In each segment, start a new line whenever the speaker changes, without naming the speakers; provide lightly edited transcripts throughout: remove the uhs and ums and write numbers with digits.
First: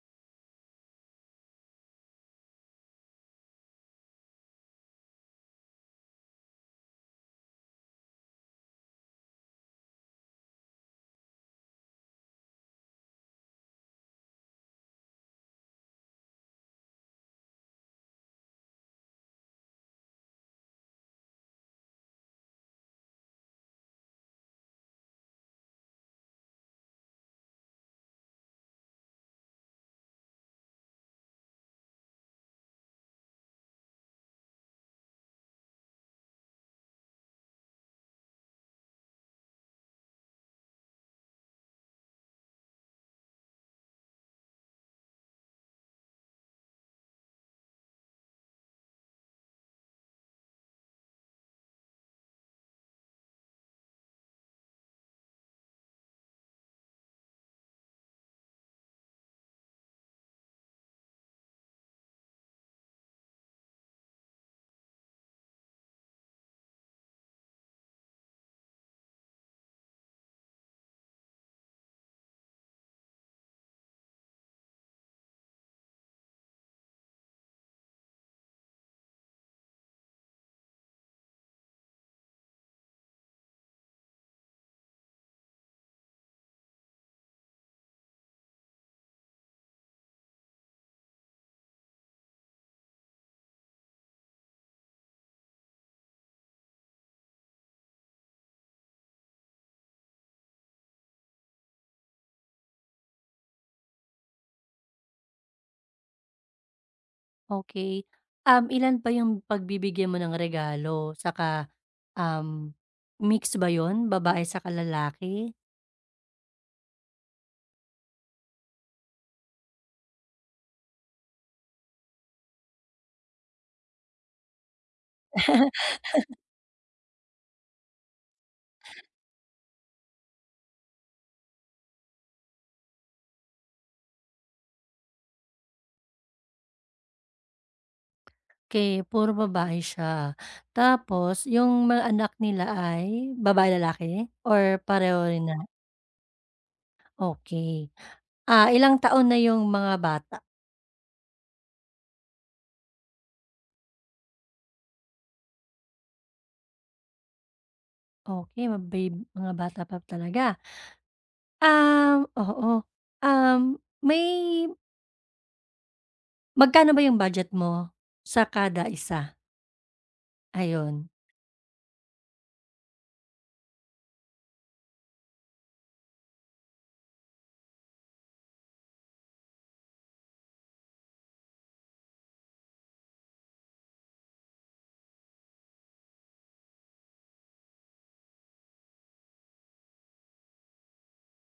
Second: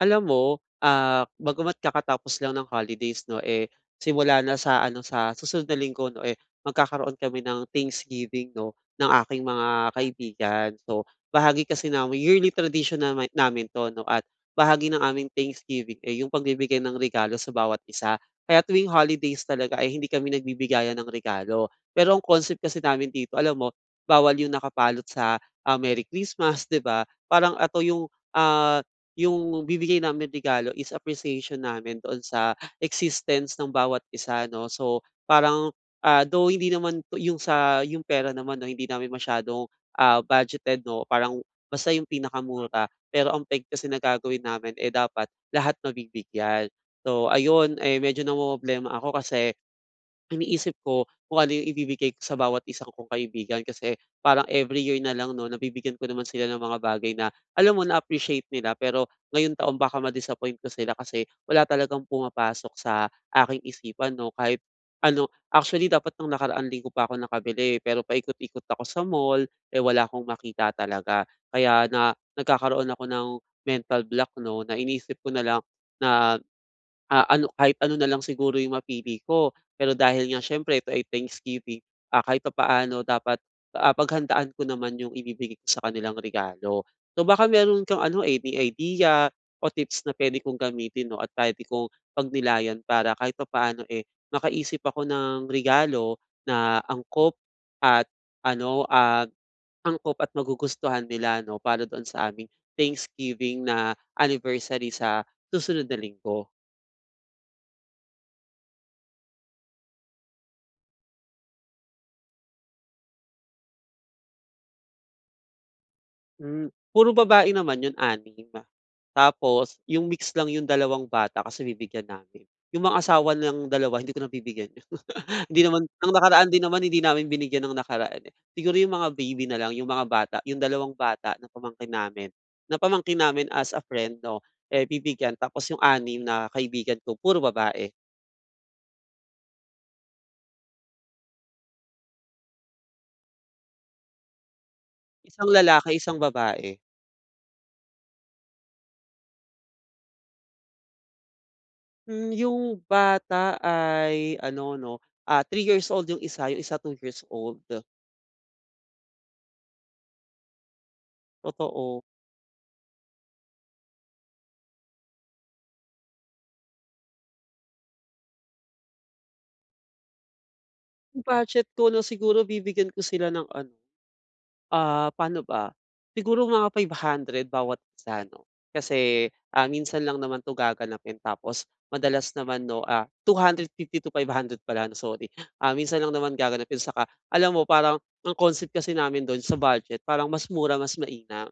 Alam mo, bagamat kakatapos lang ng holidays 'no, eh, simula na sa ano, sa susunod na linggo 'no, eh, magkakaroon kami ng Thanksgiving 'no, ng aking mga kaibigan. So, bahagi kasi namin yearly tradition namin 'to 'no, at bahagi ng aming Thanksgiving, eh, yung pagbibigay ng regalo sa bawat isa. Kaya tuwing holidays talaga eh hindi kami nagbibigayan ng regalo. Pero ang concept kasi namin dito, alam mo, bawal yung nakapalot sa, Merry Christmas, 'di ba? Parang ato yung, ah yung bibigay namin regalo is appreciation namin doon sa existence ng bawat isa 'no. So, parang, though hindi naman to yung sa yung pera naman 'no, hindi namin masyadong, budgeted 'no, parang basta yung pinakamura. Pero ang peg kasi na gagawin namin, eh, dapat lahat mabibigyan. So ayun, eh, medyo na problema ako kasi iniisip ko kung ano yung ibibigay ko sa bawat isang kong kaibigan kasi parang every year na lang 'no, nabibigyan ko naman sila ng mga bagay na alam mo na-appreciate nila pero ngayon taon baka ma-disappoint ko sila kasi wala talagang pumapasok sa aking isipan 'no, kahit ano actually dapat nung nakaraang linggo pa ako nakabili pero paikot-ikot ako sa mall, eh, wala akong makita talaga. Kaya na nagkakaroon ako ng mental block 'no, na iniisip ko na lang na, ano, kahit ano na lang siguro yung mapili ko. Pero dahil nga siyempre ito ay Thanksgiving, kahit papaano dapat, paghandaan ko naman yung ibibigay ko sa kanilang regalo. So baka meron kang ano, any idea o tips na puwede kong gamitin 'no at puwede kong pagnilayan para kahit papaano, eh, makaisip ako ng regalo na angkop at ano, angkop at magugustuhan nila 'no, para doon sa aming Thanksgiving na anniversary sa susunod na linggo.
Okay. Ilan pa yung pagbibigyan mo ng regalo? Saka, um, mix ba yon babae sa lalaki?
Hmm, puro babae naman 'yun, 6. Tapos yung mix lang yung dalawang bata kasi bibigyan namin. Yung mga asawa ng dalawa hindi ko na bibigyan. Hindi naman ng nakaraan din naman hindi namin binigyan ng nakaraan, eh. Siguro yung mga baby na lang, yung mga bata, yung dalawang bata na pamangkin namin as a friend 'no, eh, bibigyan tapos yung anim na kaibigan ko puro babae,
Okay, puro babae siya. Tapos yung mga anak nila ay babae-lalaki or pareho rin
isang
na?
lalaki, isang babae.
Okay. Ah, ilang taon na yung mga bata?
Hmm, yung bata ay ano 'no, three years old yung isa two years old,
Okey, mabab mga bata pa talaga.
totoo.
Oo. Um, may magkano ba yung budget mo sa kada isa? Ayun,
Budget ko na siguro bibigyan ko sila ng ano, paano ba, siguro mga 500 bawat isa 'no. Kasi, minsan lang naman 'to gaganapin tapos madalas naman 'no, two hundred fifty to 500 pala 'no, sorry. Minsan lang naman gaganapin saka alam mo parang ang concept kasi namin do'n sa budget parang mas mura mas mainam.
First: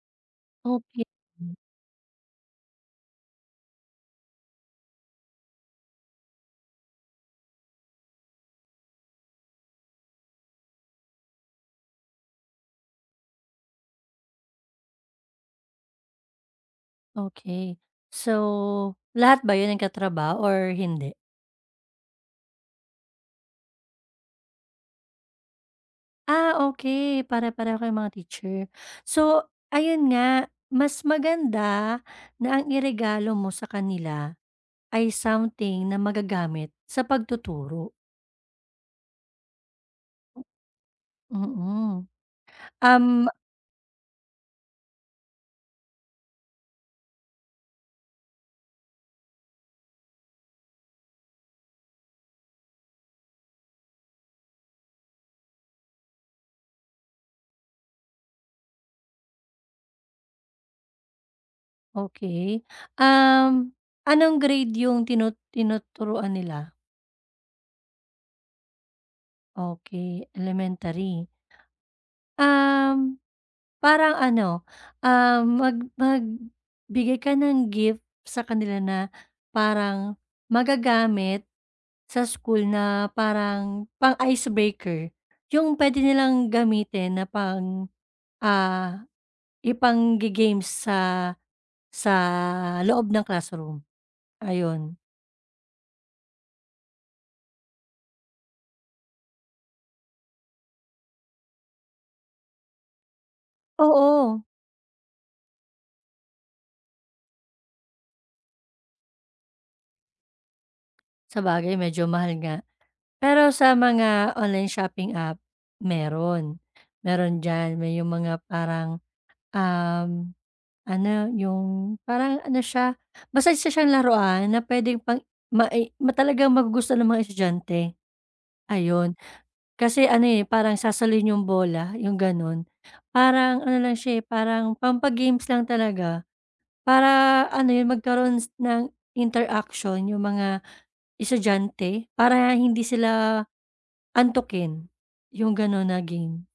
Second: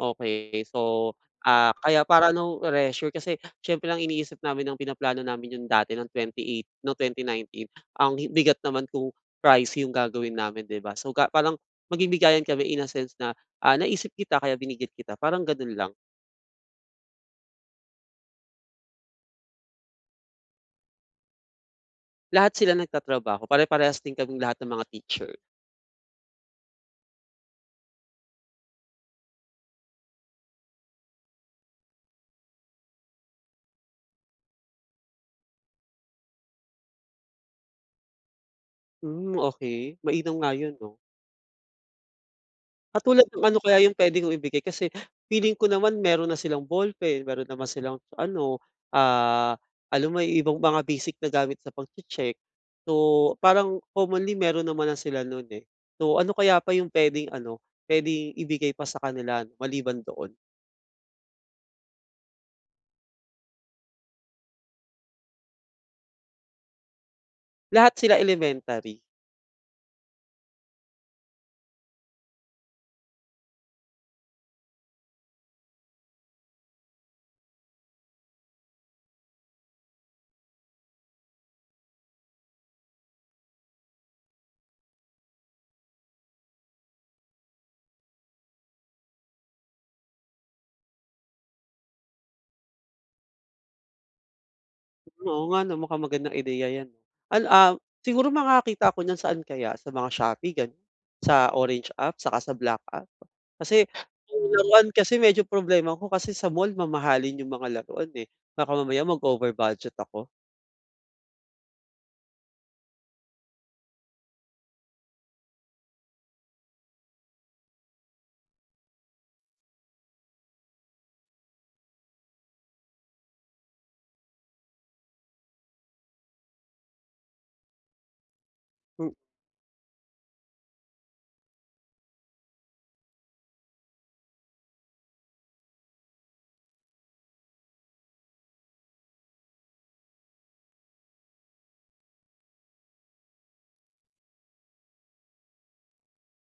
Okey.
okay.
So, kaya para na-pressure kasi siyempre ang iniisip namin ng pinaplano namin yung dati ng 28 ng 2019, ang hi bigat naman kung pricey yung gagawin namin, 'di ba? So, parang magbibigayan kami in a sense na, naisip kita kaya binigyan kita, parang gano'n lang.
Okay. So, lahat ba 'yun ng katrabaho or hindi?
Lahat sila nagtatrabaho, pare-parehas din kaming lahat ng mga teacher.
Ah, okay. Pare-pareho kayong mga teacher. So, ayun nga mas maganda na ang iregalo mo sa kanila ay something na magagamit sa pagtuturo.
Hmm, okey. Mainam nga 'yun 'no?
Mm.
Katulad
Um,
ng ano kaya yung puwede kong ibigay kasi feeling ko naman meron na silang ballpen, meron naman silang ano, ah, alam mo yung ibang mga basic na gamit sa pagche-check. So, parang commonly meron naman na sila nun, eh. So, ano kaya pa yung puwedeng ano, puwedeng ibigay pa sa kanila ano, maliban doon?
okay. Um, anong grade 'yung tinuturuan nila?
Lahat sila elementary.
Okay, elementary. Um Parang ano, magbigay ka ng gift sa kanila na parang magagamit sa school na parang pang-icebreaker. Yung puwede nilang gamitin na pang, ah, ipangge-games sa sa loob ng classroom, ayun.
Oo nga 'no, mukhang magandang ideya 'yan 'no. Al ah, Siguro makakakita ko niyan saan kaya, sa mga Shopee gano'n? Sa Orange app saka sa Black app? Kasi
Oo,
yung laruan kasi medyo problema ko kasi sa mall mamahalin yung mga laruan, eh. Baka mamaya mag-over budget ako.
sabagay medyo mahal nga. Pero sa mga online shopping app, meron. Meron diyan, may yung mga parang, um Ano, yung parang ano siya, basta isa siyang laruan na puwedeng pang mai ma talagang magugustuhan ng mga estudyante. Ayun, kasi ano, eh, parang sasalin yung bola, yung gano'n. Parang ano lang siya, eh, parang pampa-games lang talaga para ano yun, magkaroon ng interaction yung mga estudyante para hindi sila antukin, yung gano'n na game.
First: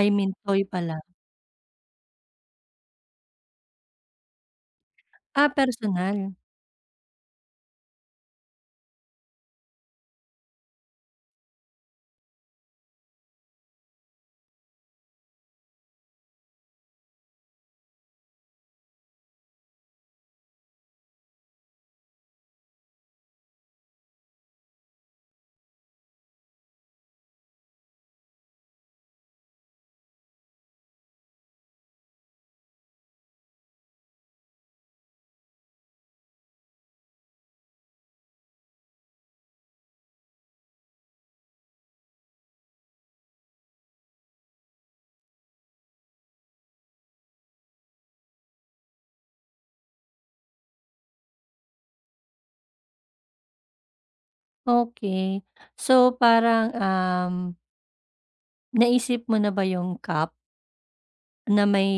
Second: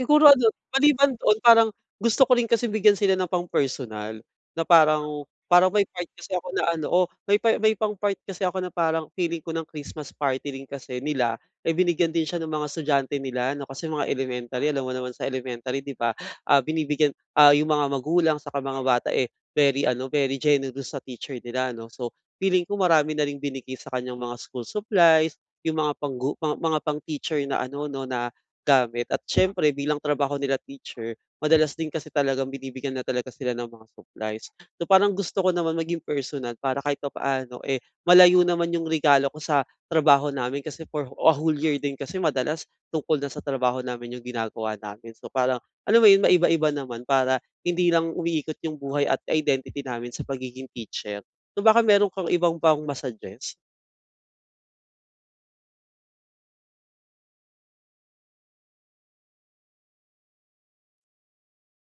I mean
ano,
toy pala.
maliban doon parang gusto ko rin kasi bigyan sila ng pang-personal, na parang
Ah,
parang may part kasi
personal.
ako na ano, oh, may pang-part kasi ako na parang feeling ko ng Christmas party rin kasi nila, eh, binigyan din siya ng mga estudyante nila 'no, kasi mga elementary alam mo naman sa elementary 'di ba, binibigyan, yung mga magulang sa mga bata, eh, very ano, very generous sa teacher nila 'no. So, feeling ko marami na ring binigay sa kanyang mga school supplies, yung mga mga pang-teacher na ano 'no, na gamit at siyempre bilang trabaho nila teacher, madalas din kasi talagang binibigyan na talaga sila ng mga supplies. So, parang gusto ko naman maging personal para kahit papaano, eh, malayo naman yung regalo ko sa trabaho namin kasi for a whole year din kasi madalas tungkol na sa trabaho namin yung ginagawa namin. So, parang alam mo yun, maiba-iba naman para hindi lang umiikot yung buhay at identity namin sa pagiging teacher. So, baka meron kang ibang pang ma
Okey. So parang, naisip mo na ba yung cup na may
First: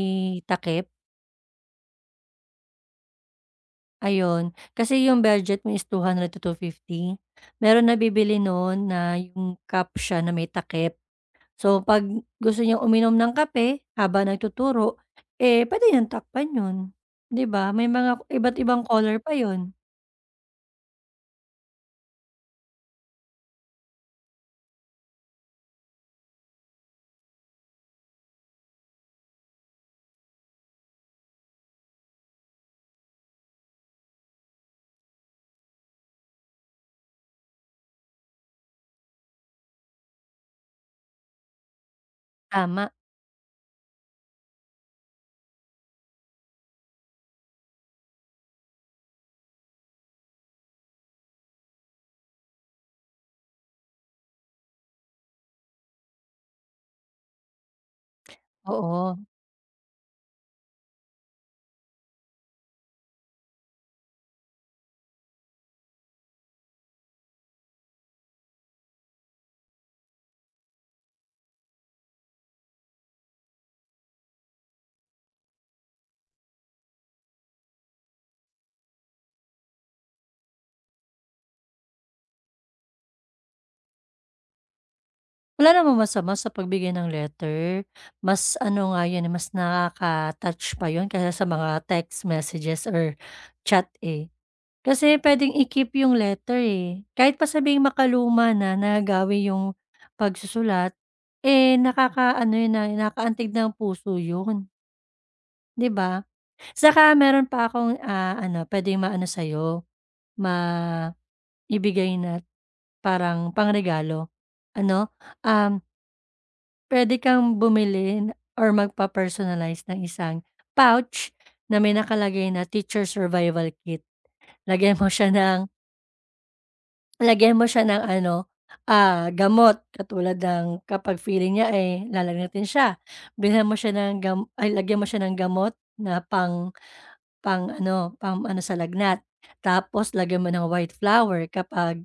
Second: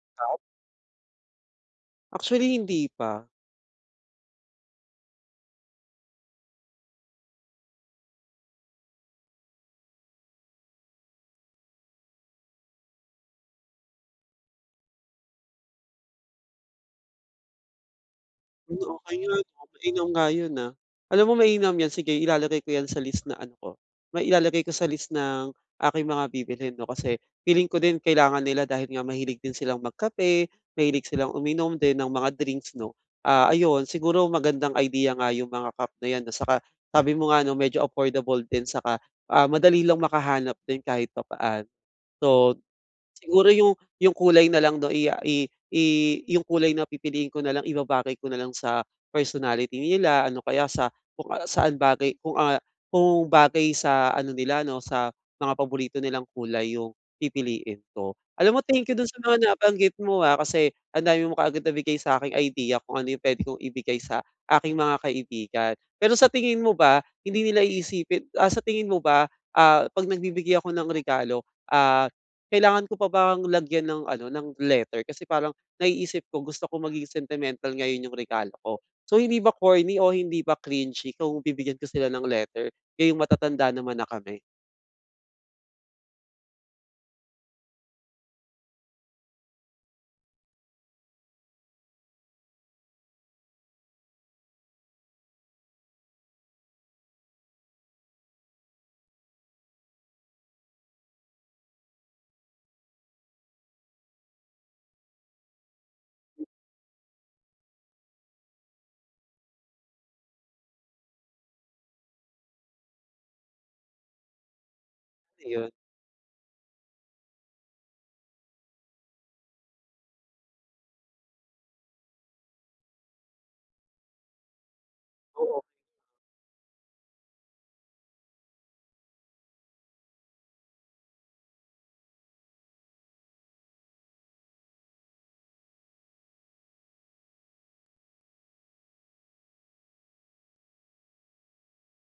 takip?
actually, hindi pa.
Ayun, kasi yung budget mo is 200 to two fifty. Meron nabibili nun na yung cup siya na may takip. So 'pag gusto niyang uminom ng kape habang nagtuturo, eh, puwede niyang takpan yun, 'di ba? May mga iba't
Hmm,
ibang
okey
color pa
nga 'no,
yun.
mainam nga yun, ah. Alam mo mainam yan, sige ilalagay ko yan sa list na ano ko, may ilalagay ko sa list ng aking mga bibilhin 'no, kasi feeling ko din kailangan nila dahil nga mahilig din silang magkape, mahilig silang uminom din ng mga drinks 'no. Ayun siguro magandang idea nga yung mga cup na yan 'no, saka sabi mo nga 'no, medyo affordable din saka, madali lang makahanap din kahit papaan. So,
Tama,
siguro yung kulay na lang 'no, i ah, i yung kulay na pipiliin ko na lang ibabagay ko na lang sa personality nila, ano kaya sa kung, saan bagay kung, kung bagay sa ano nila 'no, sa mga paborito nilang kulay yung pipiliin ko. Alam mo, thank you dun
oo.
sa mga nabanggit mo, kasi ang dami mo kaagad nabigay sa'king idea kung ano yung puwede kong ibigay sa aking mga kaibigan. Pero sa tingin mo ba hindi nila iisipin, sa tingin mo ba, 'pag nagbibigay ako ng regalo, ah kailangan ko pa bang lagyan ng ano, ng letter kasi parang naiisip ko gusto ko maging sentimental ngayon yung regalo ko. So hindi ba corny o hindi ba cringy kung bibigyan ko sila ng letter, ngayong matatanda naman na kami?
Wala namang masama sa pagbigay ng letter. Mas ano nga 'yun, eh, mas nakaka-touch pa 'yun kaysa sa mga text messages or chat, eh. Kasi puwedeng i-keep yung letter, eh. Kahit pa sabihing makaluma na, nagawi yung pagsusulat, eh, naka-ano 'yun, na nakakaantig ng puso 'yun, 'di ba? Saka meron pa akong, ah, ano, puwedeng maano sa'yo, maibigay na parang pangregalo. Ano,
Ayun,
um Puwede kang bumili or magpa-personalize ng isang pouch na may nakalagay na teacher survival kit. Lagyan mo siya ng
oo.
Lagyan mo siya ng ano, ah, gamot katulad ng kapag feeling niya ay lalagnatin siya, bilhan mo siya ng gam ay lagyan mo siya ng gamot na pang pang ano sa lagnat. Tapos lagyan mo ng white flour kapag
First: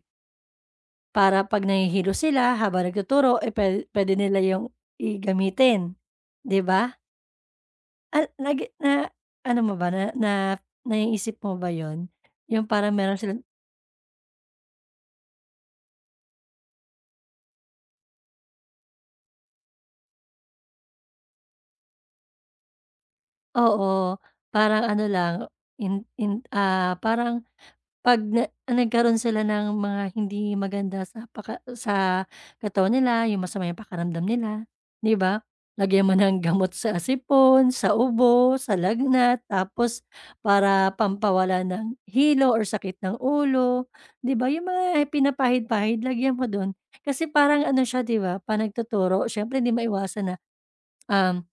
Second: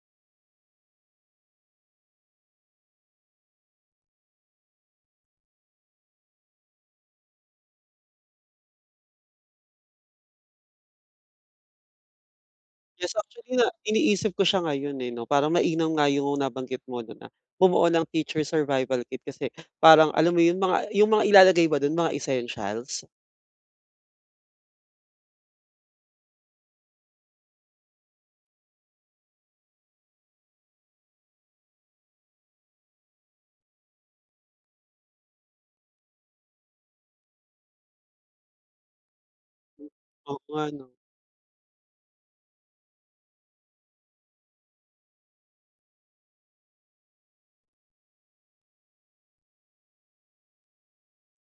para 'pag nahihilo sila habang nagtuturo, eh, puwede nila yung gamitin, 'di ba? At nagi na ano mo ba na na naiisip mo ba 'yun, yung parang
Yes,
meron silang
actually na iniisip ko siya ngayon, eh, 'no, parang mainam nga yung nabanggit mo 'no, na bumuo ng teacher survival kit kasi parang alam mo yun, yung mga ilalagay ba dun mga essentials?
oo, parang ano lang parang 'pag nagkaroon sila ng mga hindi maganda sa paka sa katawan nila, yung masama yung pakiramdam nila, 'di ba? Lagyan mo ng gamot sa sipon, sa ubo, sa lagnat, tapos
Oo nga 'no.
para pampawala ng hilo or sakit ng ulo, 'di ba? Yung mga pinapahid-pahid lagyan mo dun. Kasi parang ano siya, 'di ba, 'pag nagtuturo siyempre hindi maiwasan na, um,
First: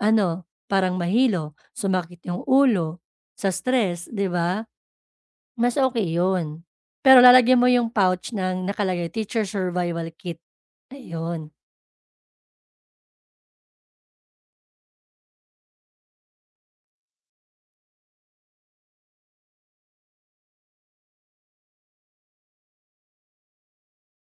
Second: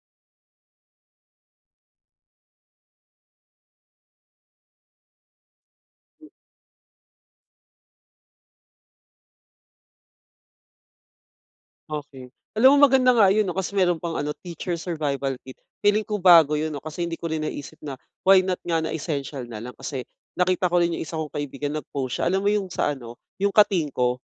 ano, parang mahilo, sumakit yung ulo, sa stress, 'di ba? Mas okey 'yun. Pero lalagyan mo yung pouch ng nakalagay, "Teacher Survival Kit." Ayun.
Okey. Alam mo maganda nga yun 'no, kasi meron pang ano, teacher survival kit. Feeling ko bago yun 'no, kasi hindi ko rin naisip na why not nga na essential na lang kasi nakita ko rin yung isa kong kaibigan nag-post siya. Alam mo yung sa ano, yung katingko?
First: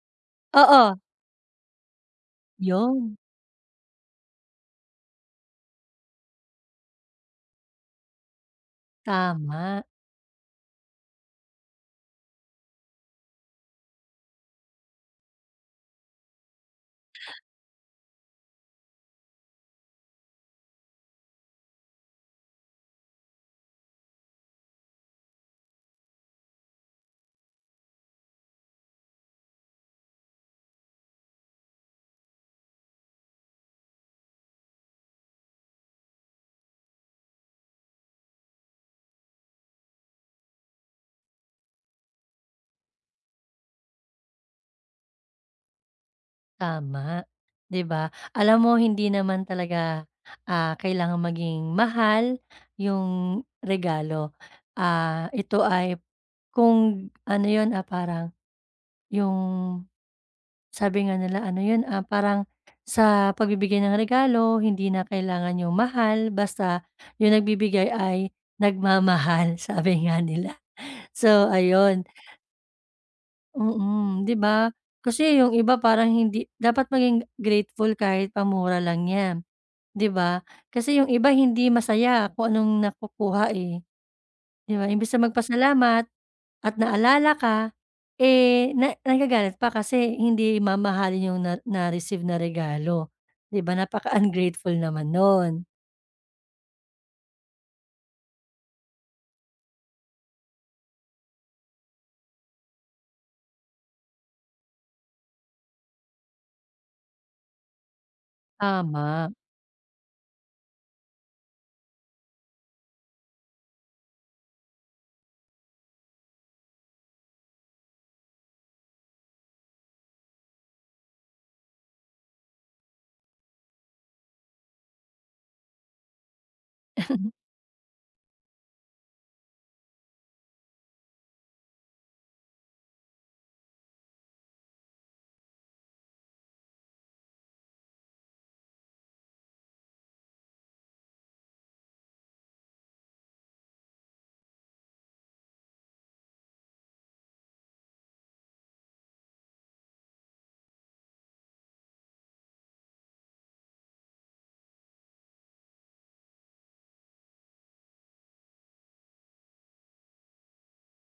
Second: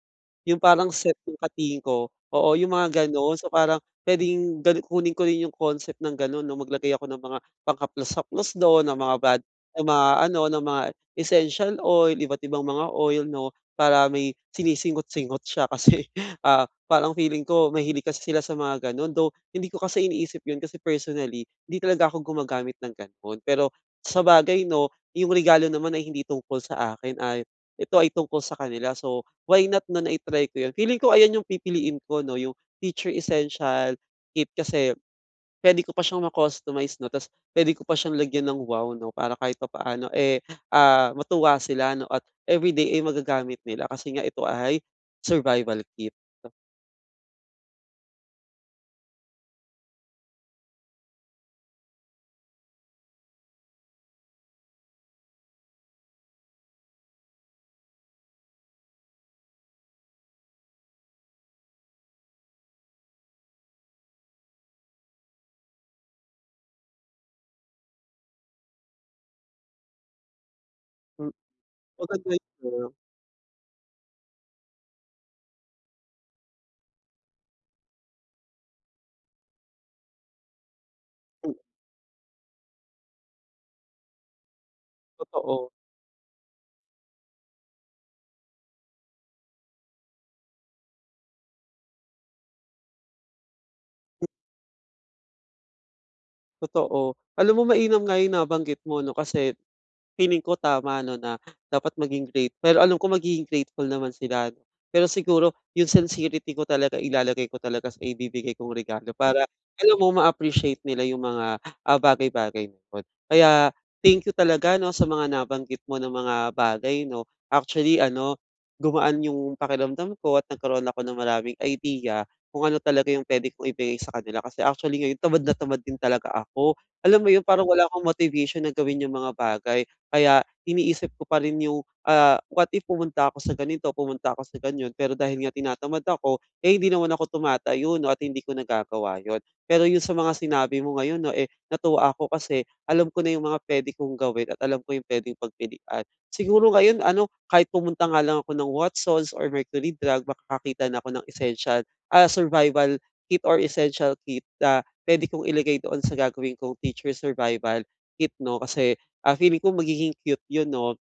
Yung parang
Oo,
set ng katingin ko, oo yung mga
'yun.
gano'n. So parang puwedeng ganu kunin ko rin yung concept ng gano'n 'no, maglagay ako ng mga panghaplos-haplos do'n, ng mga bad
Tama,
ng mga ano, ng mga essential oil, iba't ibang mga oil 'no, para may sinisingot-singot siya kasi, parang feeling ko mahilig kasi sila sa mga gano'n. Though hindi ko kasi iniisip yun kasi personally, hindi talaga ako gumagamit ng gano'n. Pero sabagay 'no, yung regalo naman ay hindi tungkol sa akin ay ito ay tungkol sa kanila. So why not na na try ko 'yun. Feeling ko ayan yung pipiliin ko 'no, yung Teacher Essential Kit kasi puwede ko pa siyang ma-customize 'no, ta's puwede ko pa siyang lagyan ng wow 'no, para kahit papaano, eh, matuwa sila 'no at everyday ay magagamit nila kasi nga ito ay survival kit.
tama, 'di ba? Alam mo hindi naman talaga, ah, kailangang maging mahal yung regalo. Ah, ito ay kung ano 'yun, ah, parang yung sabi nga nila ano yun, ah, parang sa pagbibigay ng regalo hindi na kailangan yung mahal basta yung nagbibigay ay nagmamahal sabi nga nila.
Hmm,
So ayun,
maganda yun, ah.
mm, 'di ba? Kasi yung iba parang hindi dapat maging grateful kahit pamura lang yan, 'di ba? Kasi yung iba
Hmm,
hindi masaya kung anong nakukuha, eh. 'Di ba, imbes na
totoo,
magpasalamat at naalala ka, eh, na nagagalit pa kasi hindi mamahalin yung na-receive na regalo, 'di ba, napaka-ungrateful naman nun.
totoo. Alam mo mainam nga yung nabanggit mo 'no, kasi feeling ko tama 'no, na dapat maging grate pero alam ko magiging grateful naman sila 'no. Pero siguro yung sincerity ko talaga ilalagay ko talaga sa ibibigay kong regalo
Tama,
para alam mo ma-appreciate nila yung mga, bagay-bagay na yun. Kaya thank you talaga 'no, sa mga nabanggit mo na mga bagay 'no. Actually ano, gumaan yung pakiramdam ko at nagkaroon ako ng maraming idea kung ano talaga yung puwede kong ibigay sa kanila kasi actually ngayon tamad na tamad din talaga ako. Alam mo yun, parang wala akong motivation na gawin yung mga bagay. Kaya iniisip ko pa rin yung, what if pumunta ako sa ganito, pumunta ako sa ganyan, pero dahil nga tinatamad ako, eh, hindi naman ako tumatayo 'no, at hindi ko nagagawa yun. Pero yung sa mga sinabi mo ngayon 'no, eh, natuwa ako kasi alam ko na yung mga puwede kong gawin at alam ko yung puwedeng pagpilian. Siguro ngayon ano, kahit pumunta nga lang ako ng Watsons or Mercury Drug, makakakita na ako ng essential, survival kit or essential kit na puwede kong ilagay doon sa gagawin kong teacher survival kit 'no. Kasi, feeling ko magiging cute yun 'no.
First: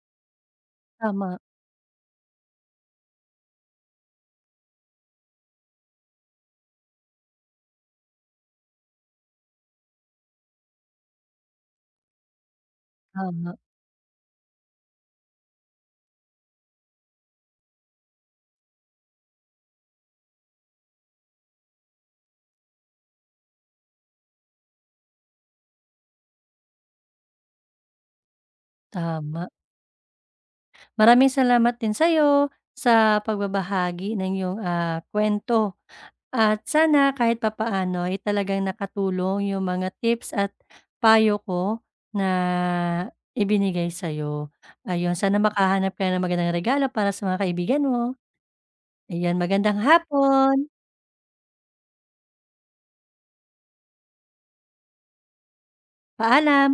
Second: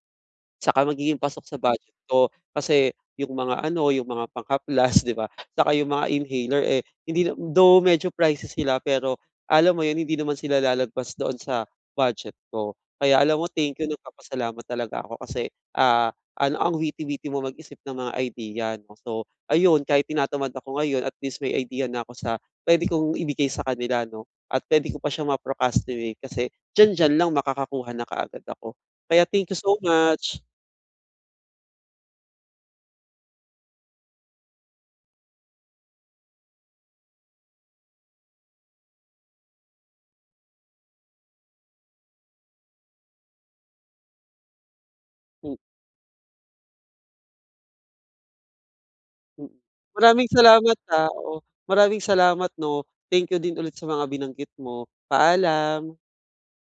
Saka magiging
tama,
pasok sa budget ko kasi yung mga ano, yung mga pangka-plus, 'di ba? Saka yung mga inhaler, eh, hindi na though medyo pricey sila pero alam mo yun, hindi naman sila lalagpas doon sa budget ko. Kaya alam mo,
tama,
thank you, nagpapasalamat talaga ako kasi, ah, ano, ang witty-witty mo mag-isip ng mga idea 'no. So ayun, kahit tinatamad ako ngayon, at least may idea na ako sa puwede kong ibigay sa kanila 'no, at puwede ko pa siya ma-procrastinate kasi diyan-diyan lang makakakuha na kaagad ako. Kaya
tama.
thank you so much.
Maraming salamat din sa'yo sa pagbabahagi ng iyong, ah, kuwento at sana kahit papaano ay talagang nakatulong yung mga tips at payo ko na ibinigay sa'yo. Ayun, sana
Mm,
makahanap ka ng magandang regalo para sa mga kaibigan mo. Ayan,
mm.
magandang
Maraming
hapon,
salamat, oo. Maraming salamat 'no. Thank you din ulit sa mga binanggit mo. Paalam.
paalam.